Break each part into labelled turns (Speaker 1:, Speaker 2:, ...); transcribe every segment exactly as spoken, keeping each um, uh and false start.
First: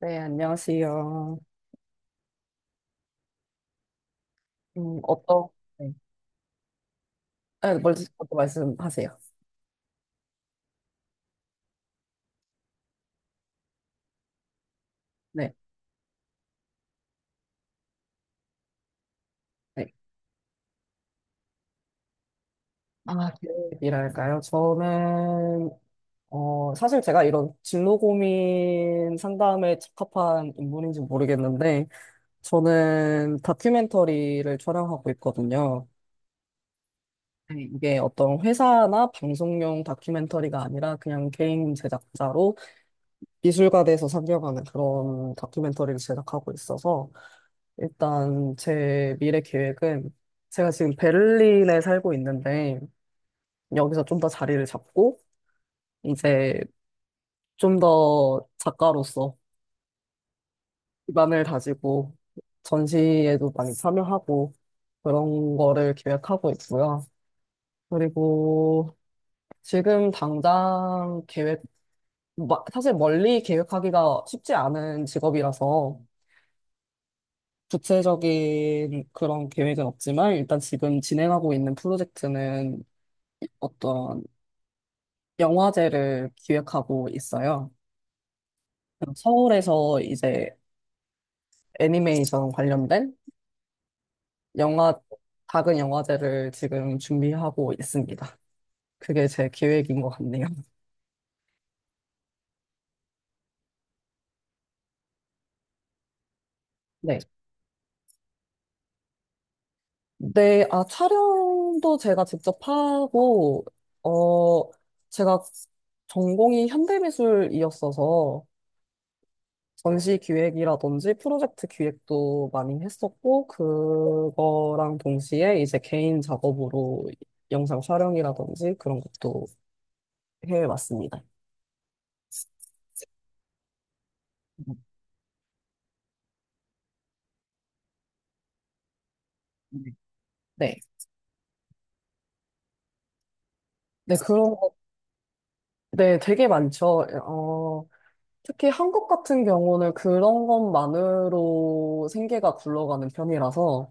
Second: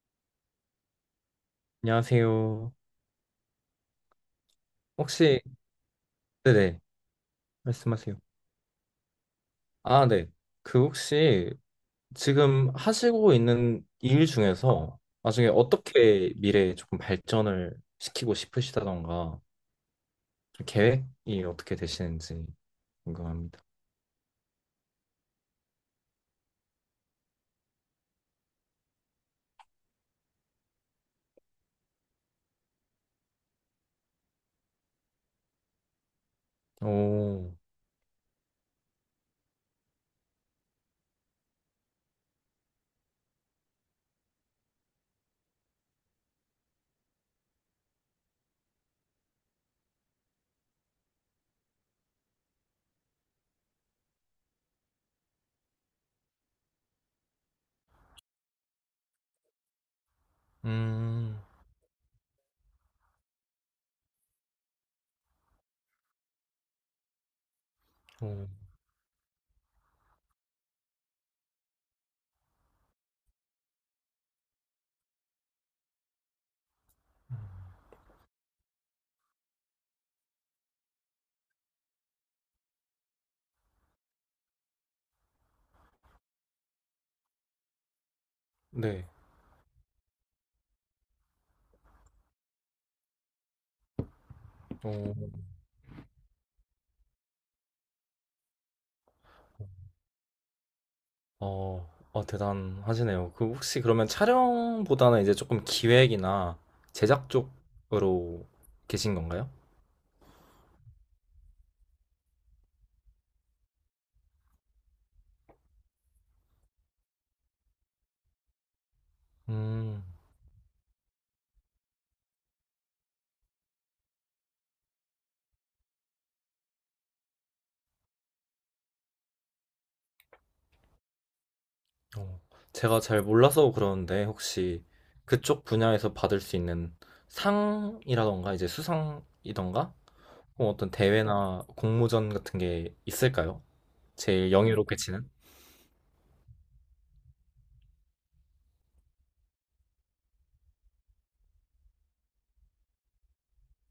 Speaker 1: 네, 안녕하세요.
Speaker 2: 안녕하세요.
Speaker 1: 음,
Speaker 2: 혹시,
Speaker 1: 어떤, 네.
Speaker 2: 네네,
Speaker 1: 아, 먼저
Speaker 2: 말씀하세요.
Speaker 1: 어떤 말씀하세요.
Speaker 2: 아, 네. 그 혹시 지금 하시고 있는 일 중에서 나중에
Speaker 1: 네.
Speaker 2: 어떻게 미래에 조금 발전을 시키고 싶으시다던가
Speaker 1: 네.
Speaker 2: 좀 계획이 어떻게 되시는지
Speaker 1: 아,
Speaker 2: 궁금합니다.
Speaker 1: 계획이랄까요? 저는, 어, 사실 제가 이런 진로 고민 상담에 적합한 인물인지 모르겠는데, 저는 다큐멘터리를 촬영하고 있거든요.
Speaker 2: 오,
Speaker 1: 네, 이게 어떤 회사나 방송용 다큐멘터리가 아니라 그냥 개인 제작자로 미술가 돼서 상영하는 그런 다큐멘터리를 제작하고 있어서, 일단 제 미래 계획은 제가 지금 베를린에 살고 있는데 여기서 좀 더 자리를 잡고 이제 좀 더 작가로서
Speaker 2: 음,
Speaker 1: 기반을 다지고 전시에도 많이 참여하고 그런 거를 계획하고 있고요.
Speaker 2: 오,
Speaker 1: 그리고 지금 당장 계획, 마- 사실 멀리 계획하기가 쉽지 않은 직업이라서 구체적인 그런 계획은 없지만 일단 지금 진행하고 있는 프로젝트는 어떤 영화제를 기획하고 있어요.
Speaker 2: 네.
Speaker 1: 서울에서 이제 애니메이션 관련된 영화,
Speaker 2: 오,
Speaker 1: 작은 영화제를 지금 준비하고 있습니다. 그게 제 계획인 것 같네요.
Speaker 2: 어, 어, 대단하시네요. 그 혹시 그러면 촬영보다는 이제 조금 기획이나
Speaker 1: 네.
Speaker 2: 제작 쪽으로 계신 건가요?
Speaker 1: 네, 아, 촬영도 제가 직접 하고, 어, 제가 전공이 현대미술이었어서,
Speaker 2: 음.
Speaker 1: 전시 기획이라든지 프로젝트 기획도 많이 했었고, 그거랑 동시에 이제 개인 작업으로 영상 촬영이라든지 그런 것도 해왔습니다.
Speaker 2: 어, 제가 잘 몰라서 그러는데 혹시 그쪽 분야에서 받을 수 있는 상이라던가 이제
Speaker 1: 네.
Speaker 2: 수상이던가 혹은
Speaker 1: 네.
Speaker 2: 어떤 대회나 공모전 같은 게 있을까요?
Speaker 1: 네, 그런
Speaker 2: 제일
Speaker 1: 거,
Speaker 2: 영예롭게 치는?
Speaker 1: 네, 되게 많죠. 어, 특히 한국 같은 경우는 그런 것만으로 생계가 굴러가는 편이라서,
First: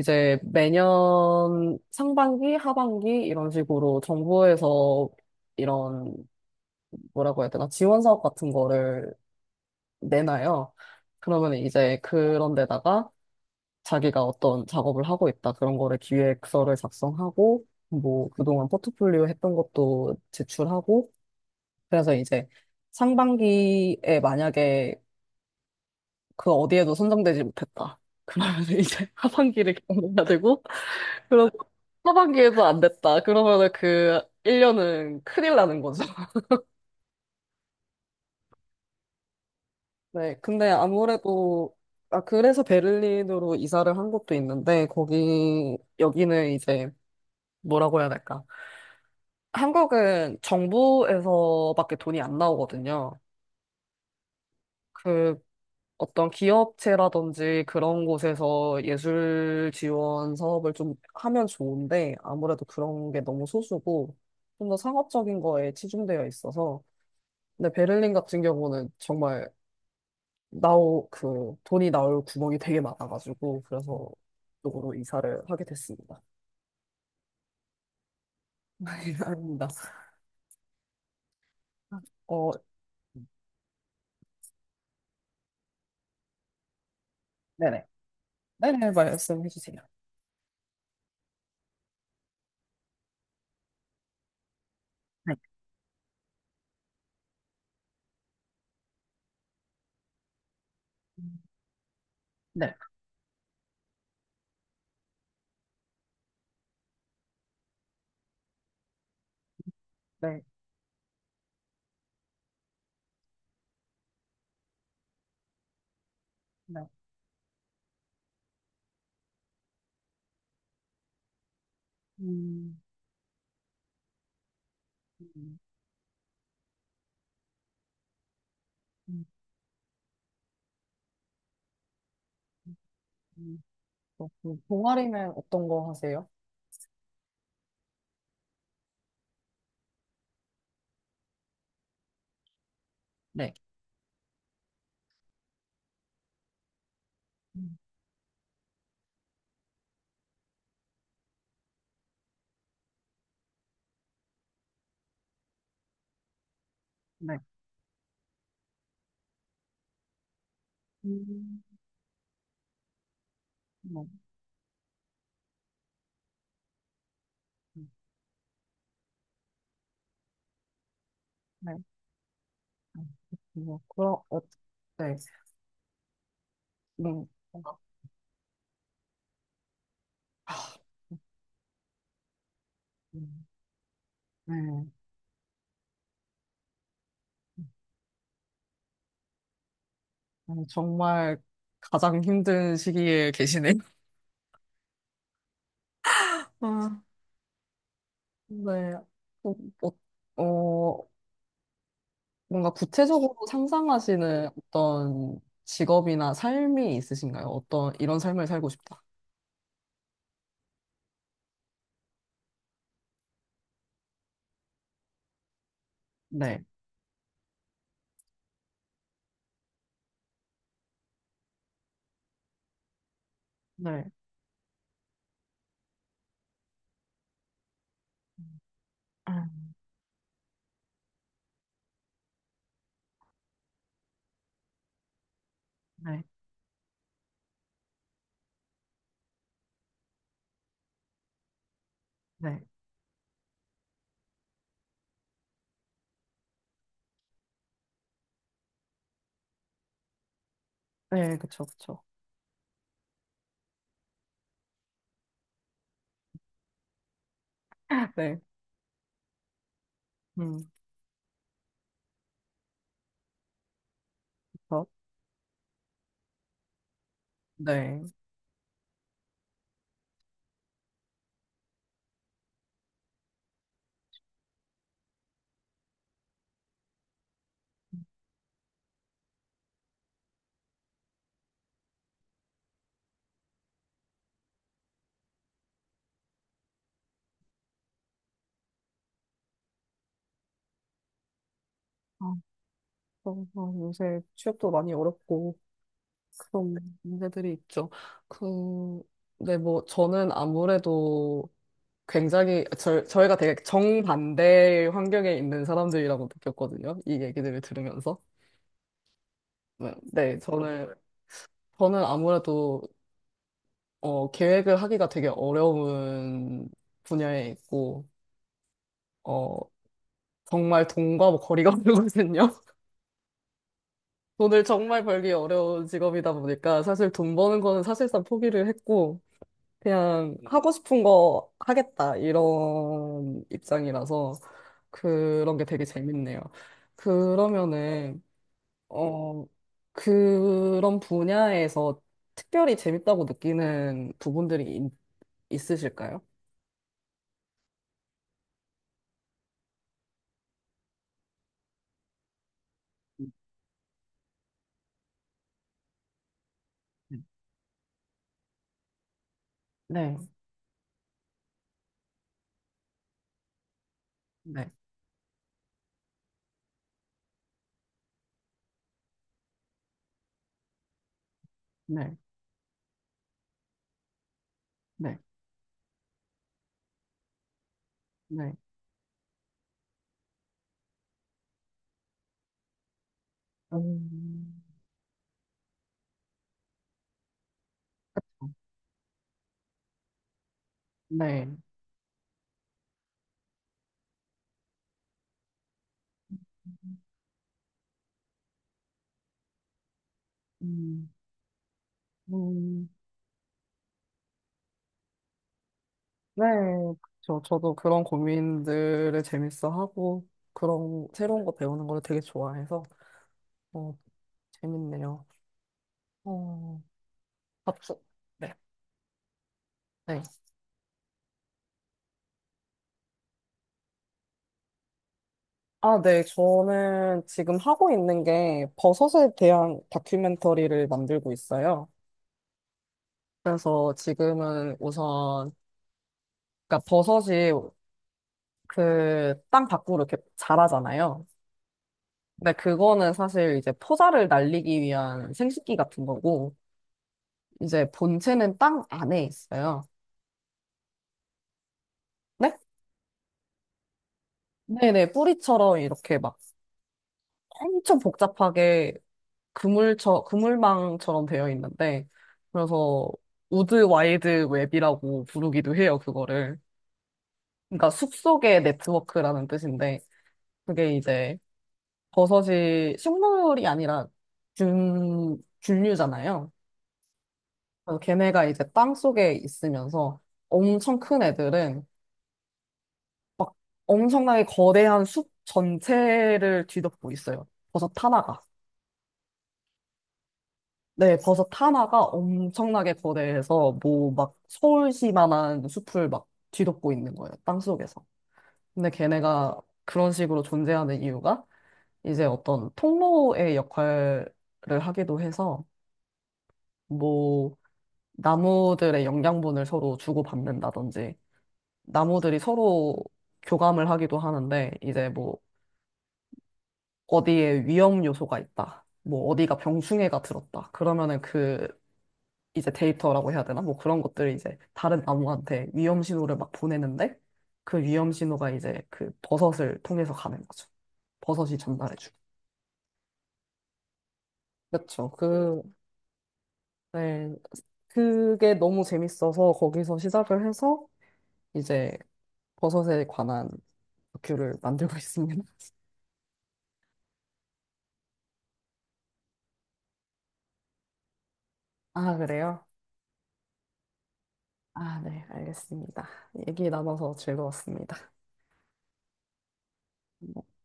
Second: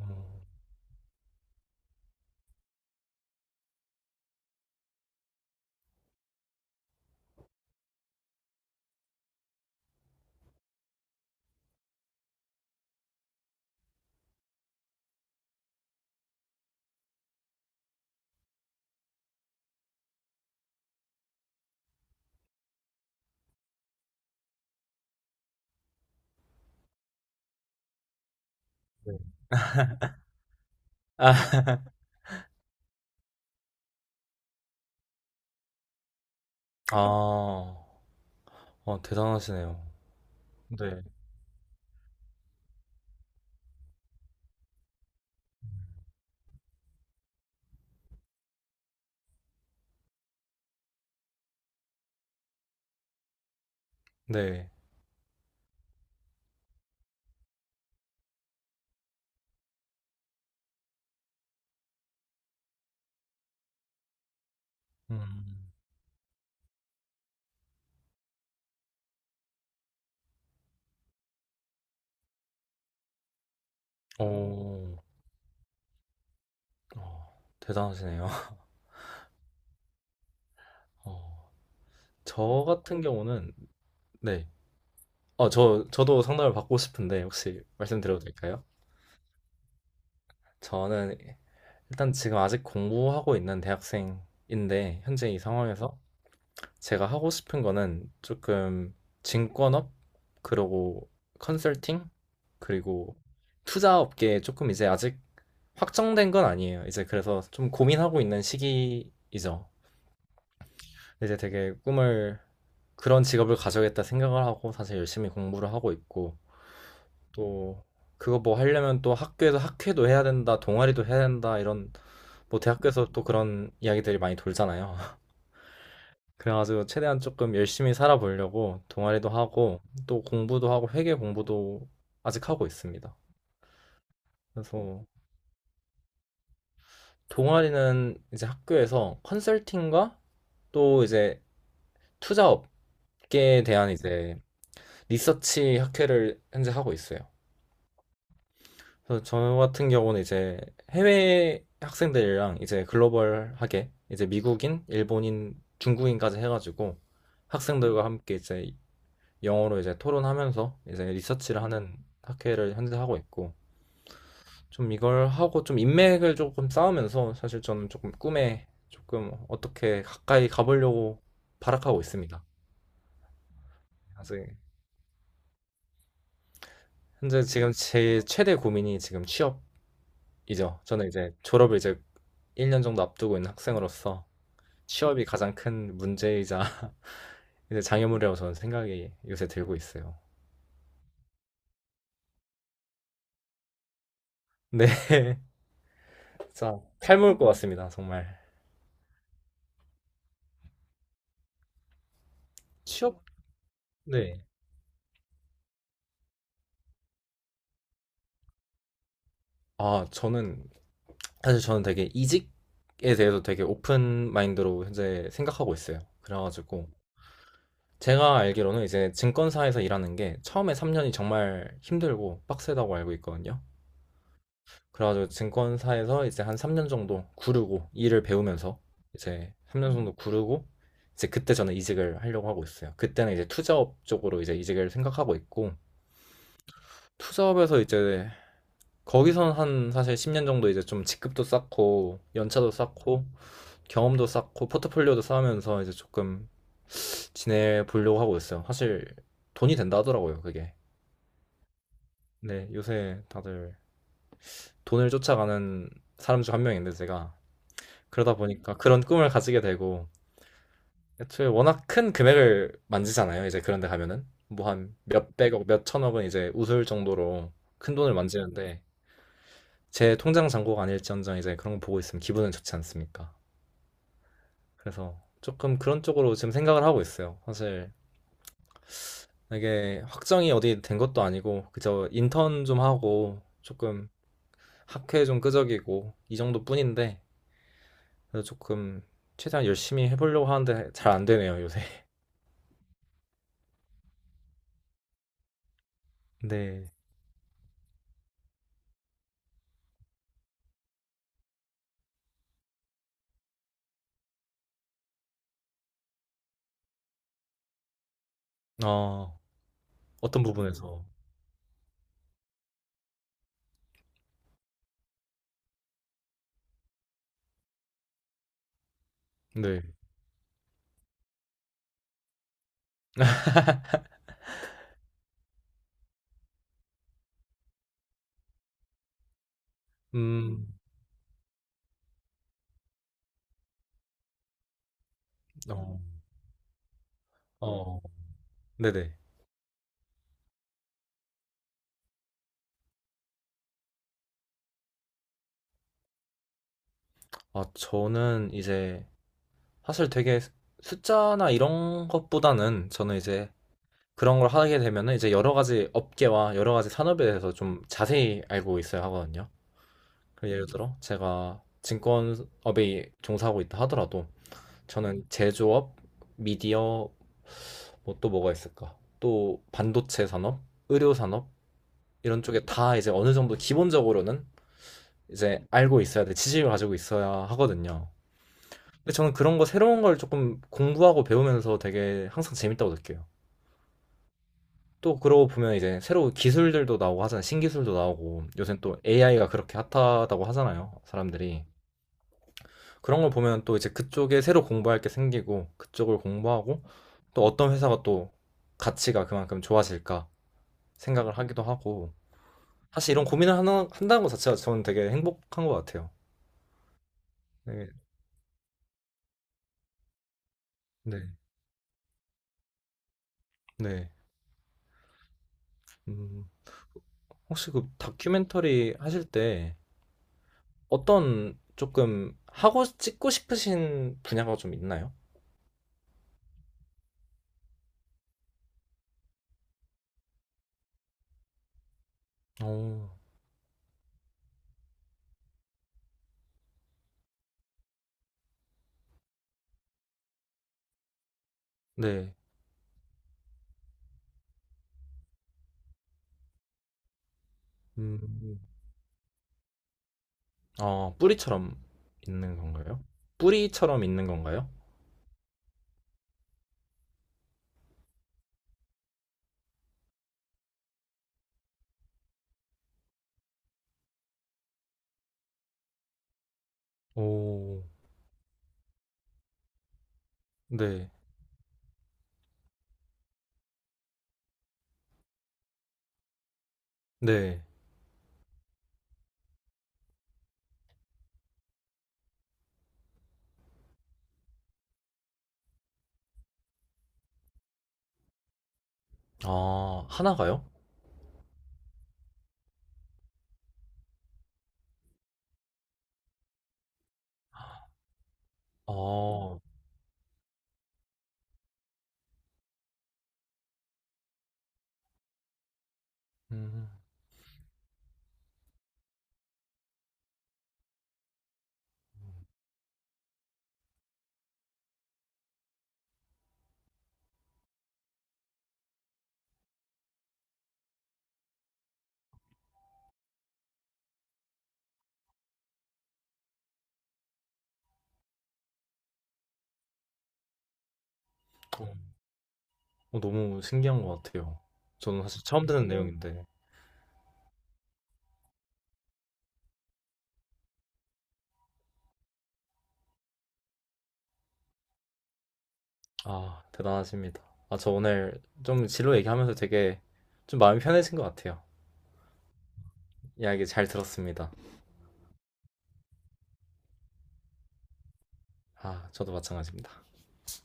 Speaker 2: 어,
Speaker 1: 매년 상반기, 하반기 이런 식으로 정부에서 이런, 뭐라고 해야 되나, 지원 사업 같은 거를 내놔요. 그러면 이제 그런 데다가 자기가 어떤 작업을 하고 있다. 그런 거를 기획서를 작성하고, 뭐, 그동안 포트폴리오 했던 것도 제출하고, 그래서 이제 상반기에 만약에 그 어디에도 선정되지 못했다. 그러면 이제
Speaker 2: 네.
Speaker 1: 하반기를 경험해야 되고, 그리고
Speaker 2: 아,
Speaker 1: 하반기에도 안 됐다. 그러면은 그 일 년은 큰일 나는 거죠.
Speaker 2: 아, 어, 대단하시네요.
Speaker 1: 네, 근데
Speaker 2: 네,
Speaker 1: 아무래도, 아, 그래서 베를린으로 이사를 한 것도 있는데, 거기, 여기는 이제, 뭐라고 해야 될까. 한국은 정부에서밖에 돈이 안 나오거든요.
Speaker 2: 네.
Speaker 1: 그, 어떤 기업체라든지 그런 곳에서 예술 지원 사업을 좀 하면 좋은데, 아무래도 그런 게 너무 소수고, 좀 더 상업적인
Speaker 2: 음,
Speaker 1: 거에 치중되어 있어서, 근데 베를린 같은 경우는 정말 나오 그 돈이 나올 구멍이 되게 많아가지고 그래서 이 쪽으로
Speaker 2: 어,
Speaker 1: 이사를 하게 됐습니다.
Speaker 2: 어, 대단하시네요.
Speaker 1: 아닙니다.
Speaker 2: 어,
Speaker 1: 어,
Speaker 2: 저 같은 경우는, 네. 어, 저, 저도 상담을 받고 싶은데, 혹시
Speaker 1: 네네.
Speaker 2: 말씀드려도 될까요?
Speaker 1: 네네, 말씀해 주세요.
Speaker 2: 저는 일단 지금 아직 공부하고 있는 대학생인데, 현재
Speaker 1: 네,
Speaker 2: 이 상황에서 제가 하고 싶은 거는 조금 증권업, 그리고 컨설팅,
Speaker 1: 네,
Speaker 2: 그리고 투자 업계에 조금 이제 아직 확정된 건 아니에요. 이제 그래서 좀 고민하고 있는 시기이죠.
Speaker 1: 네,
Speaker 2: 이제 되게 꿈을 그런 직업을 가져야겠다 생각을 하고 사실 열심히 공부를 하고 있고
Speaker 1: 네.
Speaker 2: 또 그거 뭐 하려면 또 학교에서 학회도 해야 된다, 동아리도 해야 된다 이런 뭐
Speaker 1: 음,
Speaker 2: 대학교에서 또 그런 이야기들이 많이 돌잖아요.
Speaker 1: 음,
Speaker 2: 그래가지고 최대한 조금 열심히 살아보려고
Speaker 1: 음,
Speaker 2: 동아리도 하고 또 공부도 하고 회계 공부도 아직 하고 있습니다.
Speaker 1: 음. 어, 그
Speaker 2: 그래서
Speaker 1: 동아리는 어떤 거 하세요?
Speaker 2: 동아리는 이제 학교에서 컨설팅과 또 이제 투자
Speaker 1: 네.
Speaker 2: 업계에 대한 이제 리서치 학회를 현재 하고 있어요.
Speaker 1: 음,
Speaker 2: 그래서 저 같은 경우는 이제 해외 학생들이랑 이제 글로벌하게 이제 미국인, 일본인, 중국인까지 해가지고
Speaker 1: 네.
Speaker 2: 학생들과 함께 이제 영어로 이제 토론하면서 이제
Speaker 1: 음,
Speaker 2: 리서치를 하는 학회를 현재 하고 있고
Speaker 1: 뭐,
Speaker 2: 좀 이걸 하고 좀 인맥을 조금 쌓으면서 사실
Speaker 1: 음,
Speaker 2: 저는 조금 꿈에 조금 어떻게 가까이 가보려고
Speaker 1: 네.
Speaker 2: 발악하고 있습니다.
Speaker 1: 음, 뭐, 그럼, 어,
Speaker 2: 아직
Speaker 1: 네. 음,
Speaker 2: 현재 지금 제 최대 고민이 지금
Speaker 1: 아,
Speaker 2: 취업이죠. 저는 이제 졸업을 이제 일 년 정도 앞두고
Speaker 1: 음,
Speaker 2: 있는 학생으로서
Speaker 1: 네.
Speaker 2: 취업이 가장 큰 문제이자 이제 장애물이라고 저는 생각이 요새 들고 있어요.
Speaker 1: 음, 정말 가장 힘든 시기에 계시네요.
Speaker 2: 네, 진짜
Speaker 1: 아,
Speaker 2: 탈모일 것 같습니다, 정말.
Speaker 1: 네. 어, 어, 어, 뭔가
Speaker 2: 취업?
Speaker 1: 구체적으로
Speaker 2: 네.
Speaker 1: 상상하시는 어떤 직업이나 삶이 있으신가요? 어떤 이런 삶을 살고 싶다.
Speaker 2: 아, 저는 사실 저는 되게 이직에 대해서 되게 오픈 마인드로 현재 생각하고 있어요.
Speaker 1: 네.
Speaker 2: 그래가지고 제가 알기로는 이제 증권사에서 일하는 게 처음에 삼 년이 정말 힘들고 빡세다고 알고 있거든요.
Speaker 1: 네.
Speaker 2: 그래가지고 증권사에서 이제 한 삼 년 정도 구르고 일을 배우면서
Speaker 1: 아,
Speaker 2: 이제 삼 년 정도 구르고 이제 그때 저는 이직을 하려고 하고 있어요. 그때는 이제 투자업 쪽으로 이제 이직을 생각하고 있고
Speaker 1: 네.
Speaker 2: 투자업에서 이제 거기선 한 사실 십 년 정도 이제 좀 직급도 쌓고
Speaker 1: 네.
Speaker 2: 연차도 쌓고 경험도 쌓고 포트폴리오도 쌓으면서 이제 조금 지내보려고 하고 있어요. 사실 돈이 된다 하더라고요, 그게.
Speaker 1: 네, 그쵸, 그쵸.
Speaker 2: 네, 요새 다들 돈을 쫓아가는 사람 중 한 명인데 제가 그러다
Speaker 1: 네.
Speaker 2: 보니까 그런 꿈을 가지게 되고
Speaker 1: 음,
Speaker 2: 애초에 워낙 큰 금액을 만지잖아요. 이제 그런 데 가면은 뭐
Speaker 1: 그쵸.
Speaker 2: 한 몇백억, 몇천억은 이제 웃을 정도로 큰
Speaker 1: 네.
Speaker 2: 돈을 만지는데 제 통장 잔고가 아닐지언정 이제 그런 거 보고 있으면 기분은 좋지 않습니까? 그래서 조금 그런 쪽으로 지금 생각을 하고 있어요. 사실 이게 확정이 어디 된 것도 아니고 그저 인턴 좀 하고 조금 학회 좀 끄적이고 이 정도뿐인데 그래서 조금 최대한 열심히 해보려고 하는데 잘 안 되네요, 요새.
Speaker 1: 아, 그럼, 어, 요새 취업도 많이 어렵고 그런
Speaker 2: 네.
Speaker 1: 문제들이 있죠. 그, 네, 뭐, 저는 아무래도 굉장히 저, 저희가 되게 정반대의 환경에 있는 사람들이라고 느꼈거든요. 이 얘기들을 들으면서.
Speaker 2: 어,
Speaker 1: 네, 네,
Speaker 2: 어떤
Speaker 1: 저는
Speaker 2: 부분에서?
Speaker 1: 저는 아무래도 어, 계획을 하기가 되게 어려운 분야에 있고 어,
Speaker 2: 네.
Speaker 1: 정말 돈과 뭐 거리가 멀거든요. 돈을 정말 벌기 어려운 직업이다 보니까 사실 돈 버는 거는 사실상 포기를 했고 그냥 하고
Speaker 2: 음,
Speaker 1: 싶은 거 하겠다 이런 입장이라서 그런 게 되게
Speaker 2: 어,
Speaker 1: 재밌네요.
Speaker 2: 어,
Speaker 1: 그러면은
Speaker 2: 네네.
Speaker 1: 어, 그런 분야에서 특별히 재밌다고 느끼는 부분들이 있- 있으실까요?
Speaker 2: 아, 저는 이제 사실 되게 숫- 숫자나 이런 것보다는 저는 이제 그런 걸 하게 되면은 이제 여러 가지 업계와 여러 가지 산업에 대해서 좀 자세히 알고 있어야 하거든요.
Speaker 1: 네,
Speaker 2: 그 예를 들어 제가 증권업에 종사하고 있다 하더라도
Speaker 1: 네,
Speaker 2: 저는 제조업, 미디어, 뭐 또 뭐가 있을까? 또 반도체 산업, 의료 산업
Speaker 1: 네,
Speaker 2: 이런 쪽에 다 이제 어느 정도 기본적으로는
Speaker 1: 네,
Speaker 2: 이제 알고 있어야 돼. 지식을 가지고 있어야 하거든요.
Speaker 1: 네.
Speaker 2: 근데 저는 그런 거 새로운 걸 조금 공부하고 배우면서 되게 항상 재밌다고 느껴요.
Speaker 1: 음,
Speaker 2: 또 그러고 보면 이제 새로운 기술들도 나오고 하잖아요. 신기술도 나오고 요새 또 에이아이가 그렇게 핫하다고 하잖아요.
Speaker 1: 네.
Speaker 2: 사람들이. 그런 걸 보면 또 이제 그쪽에 새로 공부할 게 생기고 그쪽을 공부하고 또 어떤 회사가 또 가치가 그만큼 좋아질까
Speaker 1: 음,
Speaker 2: 생각을 하기도 하고
Speaker 1: 음,
Speaker 2: 사실 이런 고민을 하나, 한다는 것 자체가 저는 되게 행복한 것 같아요.
Speaker 1: 네. 저, 저도
Speaker 2: 네.
Speaker 1: 그런 고민들을 재밌어 하고, 그런
Speaker 2: 네.
Speaker 1: 새로운 거 배우는 걸 되게 좋아해서, 어,
Speaker 2: 네.
Speaker 1: 재밌네요.
Speaker 2: 음.
Speaker 1: 어,
Speaker 2: 혹시 그
Speaker 1: 갑자 네,
Speaker 2: 다큐멘터리 하실 때
Speaker 1: 네.
Speaker 2: 어떤 조금 하고 찍고 싶으신 분야가 좀 있나요?
Speaker 1: 아, 네. 저는 지금 하고 있는 게 버섯에 대한 다큐멘터리를 만들고 있어요.
Speaker 2: 오,
Speaker 1: 그래서 지금은 우선, 그러니까 버섯이 그 땅 밖으로 이렇게 자라잖아요.
Speaker 2: 네.
Speaker 1: 근데 그거는 사실 이제 포자를 날리기 위한 생식기 같은 거고, 이제 본체는
Speaker 2: 음,
Speaker 1: 땅 안에 있어요.
Speaker 2: 아, 뿌리처럼
Speaker 1: 네?
Speaker 2: 있는 건가요? 뿌리처럼 있는 건가요?
Speaker 1: 네네. 뿌리처럼 이렇게 막 엄청 복잡하게 그물처, 그물망처럼 되어 있는데, 그래서 우드 와이드 웹이라고 부르기도 해요, 그거를.
Speaker 2: 오,
Speaker 1: 그러니까 숲속의 네트워크라는 뜻인데, 그게
Speaker 2: 네.
Speaker 1: 이제 버섯이 식물이 아니라 균, 균류잖아요.
Speaker 2: 네.
Speaker 1: 그래서 걔네가 이제 땅 속에 있으면서 엄청 큰 애들은 막 엄청나게 거대한 숲 전체를 뒤덮고 있어요. 버섯 하나가.
Speaker 2: 아, 하나가요?
Speaker 1: 네, 버섯 하나가 엄청나게 거대해서 뭐 막 서울시만한 숲을 막 뒤덮고 있는 거예요. 땅속에서. 근데
Speaker 2: 아,
Speaker 1: 걔네가 그런 식으로 존재하는 이유가 이제 어떤 통로의 역할을 하기도 해서
Speaker 2: 음,
Speaker 1: 뭐 나무들의 영양분을 서로 주고받는다든지 나무들이 서로 교감을 하기도 하는데 이제 뭐 어디에 위험 요소가 있다. 뭐 어디가 병충해가 들었다. 그러면은 그 이제 데이터라고 해야 되나? 뭐 그런 것들을 이제 다른 나무한테 위험 신호를 막 보내는데 그 위험 신호가 이제 그 버섯을 통해서 가는 거죠. 버섯이
Speaker 2: 어,
Speaker 1: 전달해주고.
Speaker 2: 어, 너무 신기한 것 같아요.
Speaker 1: 그렇죠.
Speaker 2: 저는 사실
Speaker 1: 그,
Speaker 2: 처음 듣는 내용인데.
Speaker 1: 네. 그게 너무 재밌어서 거기서 시작을 해서 이제 버섯에 관한 다큐를 만들고 있습니다.
Speaker 2: 아, 대단하십니다. 아, 저 오늘 좀 진로 얘기하면서 되게 좀 마음이 편해진 것 같아요.
Speaker 1: 아, 그래요?
Speaker 2: 이야기 잘 들었습니다.
Speaker 1: 아, 네, 알겠습니다. 얘기 나눠서 즐거웠습니다.
Speaker 2: 아, 저도 마찬가지입니다.
Speaker 1: 네.